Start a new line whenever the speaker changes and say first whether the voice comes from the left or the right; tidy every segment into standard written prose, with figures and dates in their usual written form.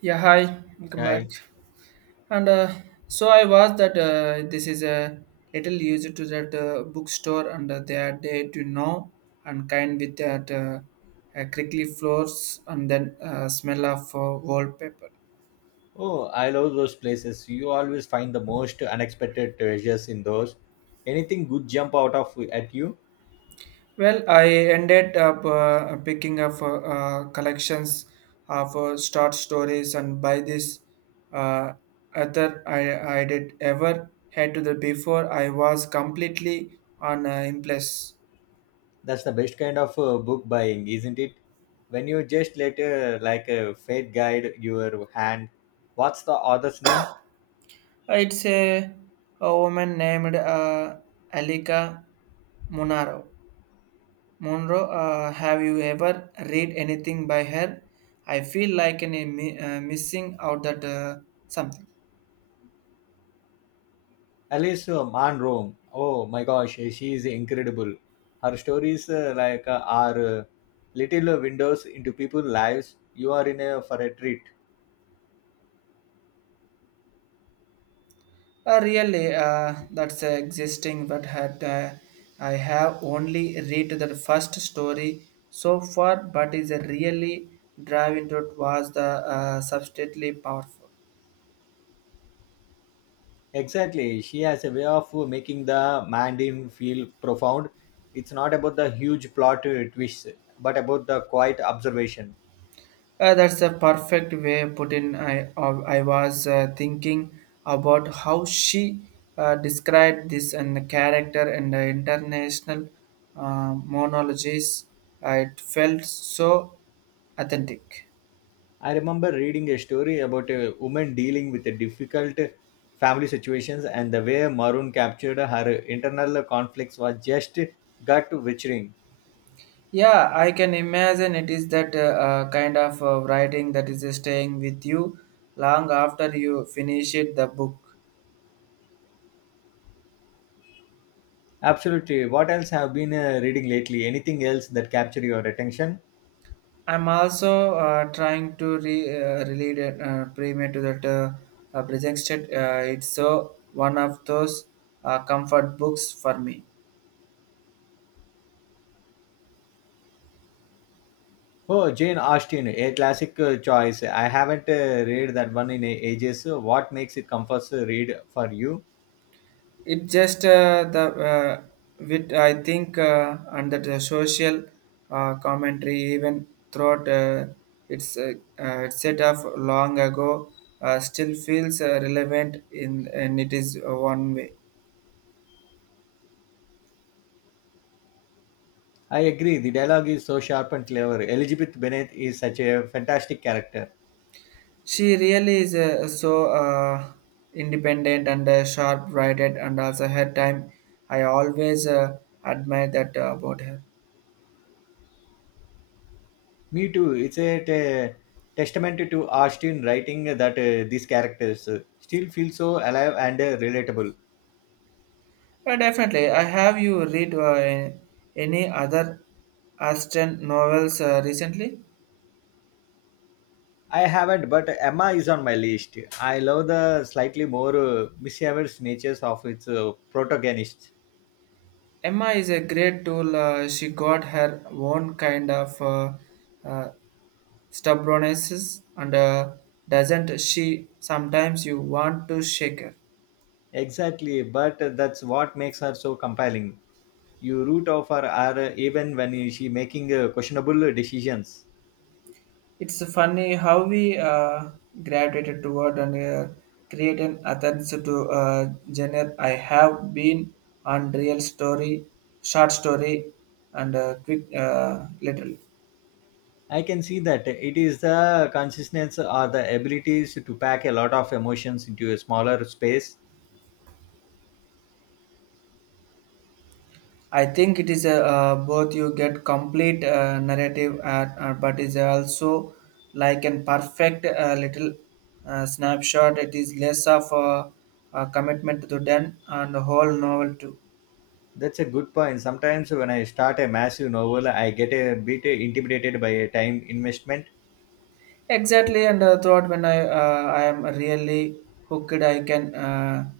right: Yeah, hi, welcome back.
left: Hi!
right: And so I was that this is a little used to that bookstore, and they are there to know and kind with that crickly floors and then smell of wallpaper.
left: Oh, I love those places. You always find the most unexpected treasures in those. Anything good jump out of at you?
right: Well, I ended up picking up collections of short stories, and by this uh, other I did ever had to the before I was completely on in place.
left: That's the best kind of book buying, isn't it? When you just let like a fate guide your hand. What's the author's name?
right: It's a, a woman named Alika Munaro. Monroe, have you ever read anything by her? I feel like an, missing out that something.
left: Alice Munro. Oh my gosh, she is incredible. Her stories are little windows into people's lives. You are in a for a treat.
right: Really, that's existing, but I have only read the first story so far, but is a really drive into it was the substantially powerful.
left: Exactly. She has a way of making the Mandarin feel profound. It's not about the huge plot twists, but about the quiet observation.
right: That's a perfect way put in. I was thinking about how she described this and the character and the international monologies. It felt so authentic.
left: I remember reading a story about a woman dealing with a difficult family situations and the way Maroon captured her internal conflicts was just gut wrenching.
right: Yeah, I can imagine it is that kind of writing that is staying with you long after you finish it, the book.
left: Absolutely. What else have been reading lately? Anything else that capture your attention?
right: I'm also trying to relate it, premium to that presented. It's so one of those comfort books for me.
left: Oh, Jane Austen, a classic choice. I haven't read that one in ages. What makes it comforts read for you?
right: It just the uh, with I think under the social commentary even throughout its uh, its set up long ago still feels relevant in and it is one way.
left: I agree. The dialogue is so sharp and clever. Elizabeth Bennet is such a fantastic character.
right: She really is so independent and sharp-witted, and also her time. I always admire that about her.
left: Me too. It's a testament to Austen writing that these characters still feel so alive and relatable.
right: Definitely, I have you read any other Austen novels recently.
left: I haven't, but Emma is on my list. I love the slightly more mischievous natures of its protagonists.
right: Emma is a great tool. She got her own kind of uh, stubbornness, and doesn't she? Sometimes you want to shake her.
left: Exactly, but that's what makes her so compelling. You root of her are even when she making questionable decisions.
right: It's funny how we graduated toward and create an attempts to genre. I have been on real story, short story, and quick little.
left: I can see that it is the consistency or the abilities to pack a lot of emotions into a smaller space.
right: I think it is both you get complete narrative, but is also like an perfect little snapshot. It is less of a commitment to then and the whole novel too.
left: That's a good point. Sometimes when I start a massive novel, I get a bit intimidated by a time investment.
right: Exactly, and throughout when I am really hooked, I can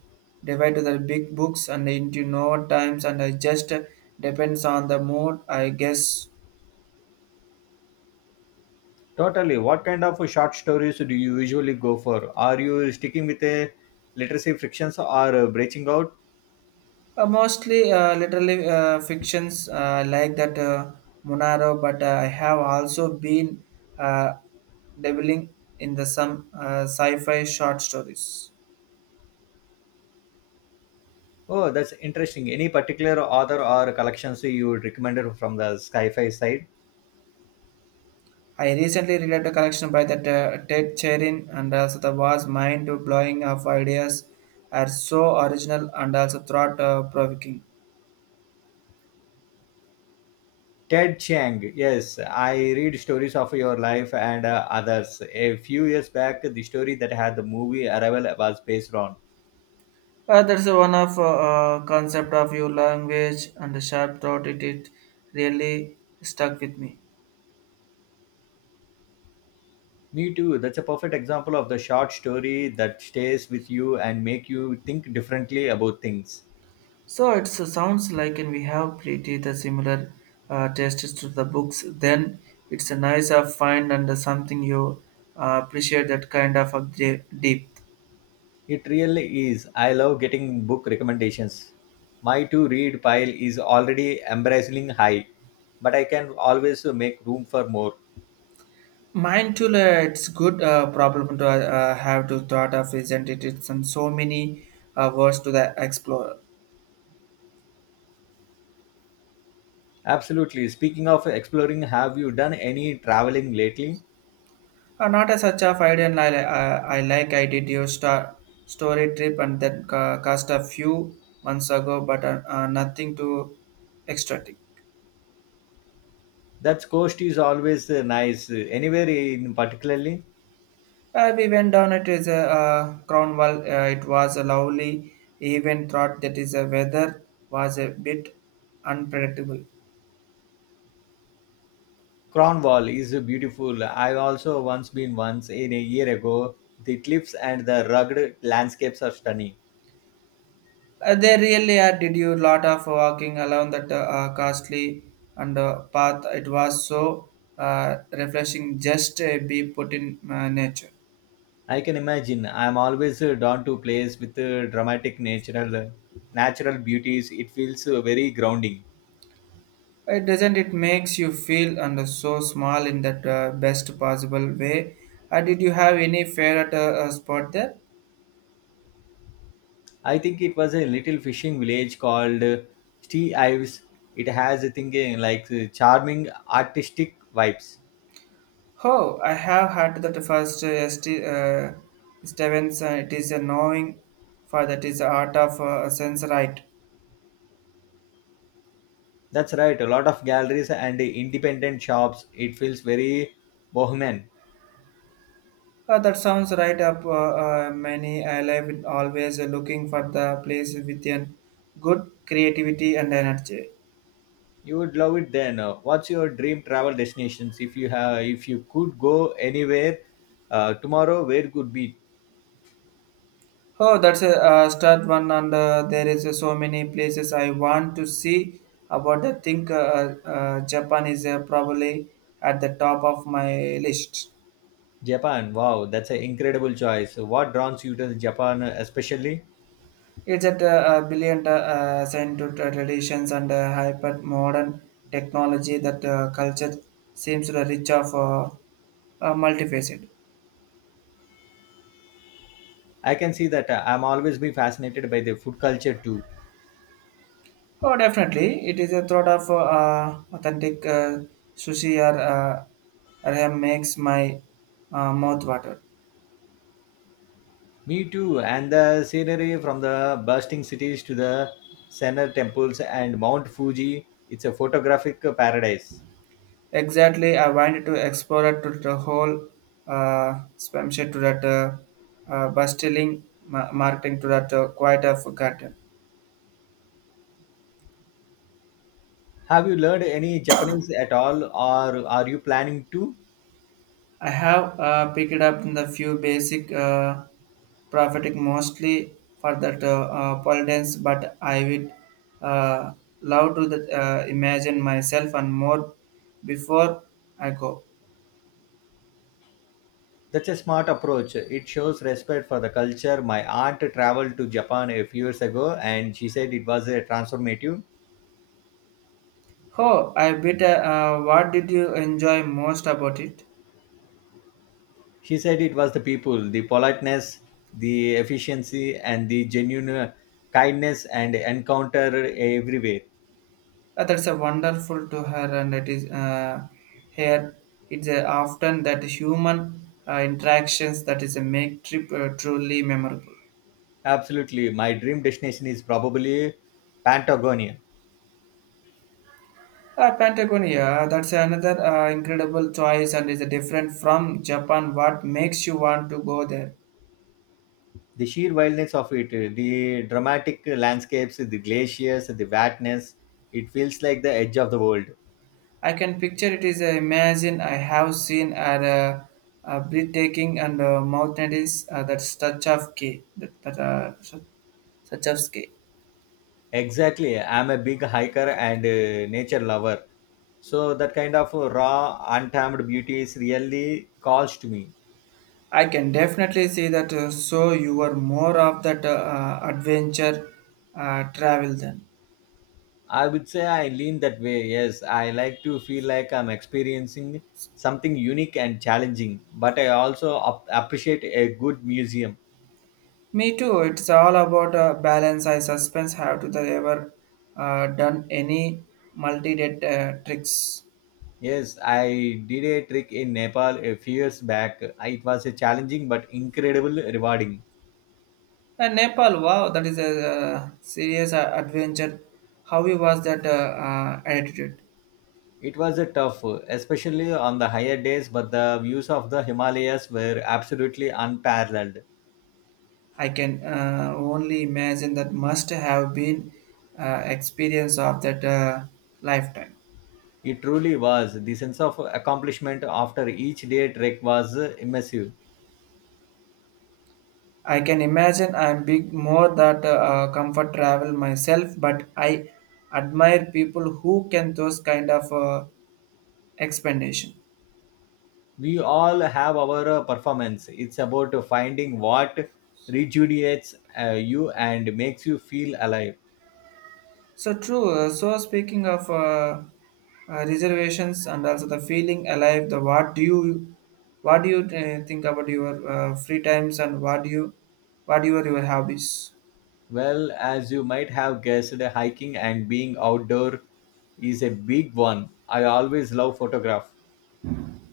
right: divide to the big books and into no times, and I just depends on the mood, I guess.
left: Totally. What kind of short stories do you usually go for? Are you sticking with a literacy frictions or branching out?
right: Mostly, literally fictions like that Monaro, but I have also been uh, dabbling in the some sci-fi short stories.
left: Oh, that's interesting. Any particular author or collections you would recommend from the sci-fi side?
right: I recently read a collection by that Ted Chirin and also the was mind-blowing of ideas are so original and also thought-provoking.
left: Ted Chiang. Yes, I read stories of your life and others. A few years back, the story that had the movie Arrival was based on.
right: That's one of concept of your language and the sharp thought it really stuck with me.
left: Me too. That's a perfect example of the short story that stays with you and make you think differently about things.
right: So it so sounds like and we have pretty the similar tastes to the books. Then it's a nice of find and something you appreciate that kind of a deep.
left: It really is. I love getting book recommendations. My to-read pile is already embracing high, but I can always make room for more.
right: Mindful, it's good problem to have to thought of, isn't it? It's in so many words to the explorer.
left: Absolutely. Speaking of exploring, have you done any traveling lately?
right: Not as such of idea, and I like I did your star, story trip and that cost a few months ago, but nothing to extract.
left: That coast is always nice. Anywhere in particularly,
right: We went down it is a Cornwall. It was a lovely even thought that is a weather was a bit unpredictable.
left: Cornwall is beautiful. I also once been once in a year ago. The cliffs and the rugged landscapes are stunning.
right: They really did you lot of walking along that costly and path. It was so refreshing just be put in nature.
left: I can imagine. I am always drawn to place with dramatic natural beauties. It feels very grounding.
right: It doesn't. It makes you feel and so small in that best possible way. Did you have any favorite spot there?
left: I think it was a little fishing village called Tea Ives. It has a thing charming artistic vibes.
right: Oh, I have had that first Stevens. It is a knowing for that is the art of sense right.
left: That's right, a lot of galleries and independent shops. It feels very bohemian.
right: That sounds right up many. I live in always looking for the place with an good creativity and energy.
left: You would love it then. What's your dream travel destinations? If you have, if you could go anywhere tomorrow, where could be?
right: Oh, that's a start one, and there is so many places I want to see. About I think Japan is probably at the top of my list.
left: Japan. Wow, that's an incredible choice. What draws you to Japan, especially?
right: It's at brilliant sent to traditions and hyper modern technology that culture seems to rich of multifaceted.
left: I can see that. I'm always been fascinated by the food culture too.
right: Oh, definitely. It is a thought of authentic sushi or ramen makes my mouth water.
left: Me too. And the scenery from the bursting cities to the Senna temples and Mount Fuji, it's a photographic paradise.
right: Exactly, I wanted to explore it to the whole spam shit to that bustling marketing to that quite of garden.
left: Have you learned any Japanese at all or are you planning to?
right: I have picked up in the few basic prophetic mostly for that pole dance, but I would uh, love to that, imagine myself and more before I go.
left: That's a smart approach. It shows respect for the culture. My aunt traveled to Japan a few years ago and she said it was a transformative.
right: Oh, I bet. What did you enjoy most about it?
left: She said it was the people, the politeness, the efficiency, and the genuine kindness and encounter everywhere.
right: That's a wonderful to her, and it is here. It's often that human interactions that is a make trip truly memorable.
left: Absolutely. My dream destination is probably Patagonia.
right: Patagonia, that's another incredible choice and is different from Japan. What makes you want to go there?
left: The sheer wildness of it, the dramatic landscapes, the glaciers, the wetness, it feels like the edge of the world.
right: I can picture it is a imagine I have seen a breathtaking and mountainous that's touch of key that such of ski.
left: Exactly. I'm a big hiker and nature lover. So that kind of raw, untamed beauty is really calls to me.
right: I can definitely see that. So you are more of that adventure travel then.
left: I would say I lean that way. Yes, I like to feel like I'm experiencing something unique and challenging, but I also appreciate a good museum.
right: Me too. It's all about balance. I suspense have to the ever done any multi-date tricks.
left: Yes, I did a trick in Nepal a few years back. It was a challenging but incredible rewarding.
right: And Nepal, wow, that is a serious adventure. How he was that attitude?
left: It was a tough, especially on the higher days, but the views of the Himalayas were absolutely unparalleled.
right: I can only imagine that must have been experience of that lifetime.
left: It truly was. The sense of accomplishment after each day trek was immersive.
right: I can imagine I'm big more that comfort travel myself, but I admire people who can those kind of. Explanation.
left: We all have our performance. It's about finding what rejuvenates you and makes you feel alive.
right: So true. So speaking of reservations and also the feeling alive, the what do you think about your free times and what do you are your hobbies?
left: Well, as you might have guessed, hiking and being outdoor is a big one. I always love photograph.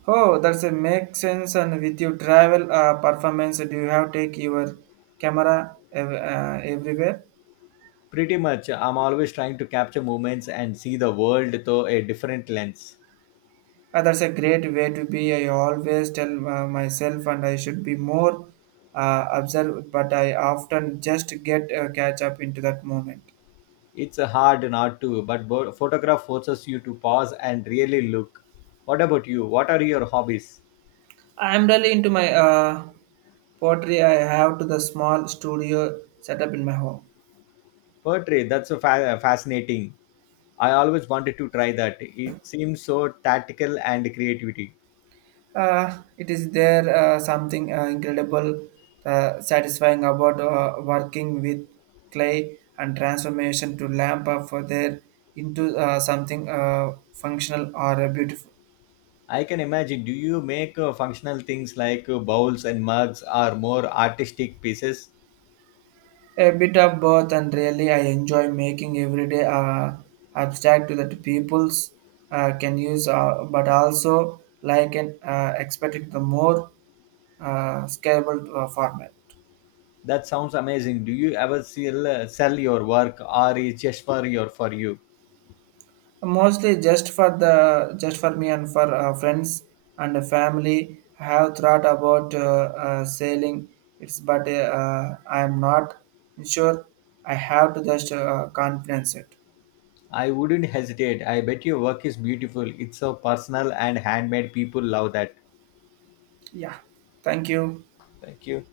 right: Oh, that's a make sense. And with your travel performance, do you have take your camera everywhere?
left: Pretty much, I'm always trying to capture moments and see the world through a different lens.
right: That's a great way to be. I always tell myself, and I should be more observed, but I often just get catch up into that moment.
left: It's hard not to, but photograph forces you to pause and really look. What about you? What are your hobbies?
right: I am really into my pottery. I have to the small studio set up in my home.
left: Poetry, that's fascinating. I always wanted to try that. It seems so tactical and creativity.
right: It is there something incredible, satisfying about working with clay and transformation to lamp up for there into something functional or beautiful.
left: I can imagine. Do you make functional things like bowls and mugs, or more artistic pieces?
right: A bit of both, and really, I enjoy making everyday abstract that peoples can use, but also like and expecting the more scalable format.
left: That sounds amazing. Do you ever sell, sell your work or is just for you?
right: Mostly just for the just for me and for friends and the family. I have thought about sailing. It's but I am not sure. I have to just confidence it.
left: I wouldn't hesitate. I bet your work is beautiful. It's so personal and handmade. People love that.
right: Yeah. Thank you.
left: Thank you.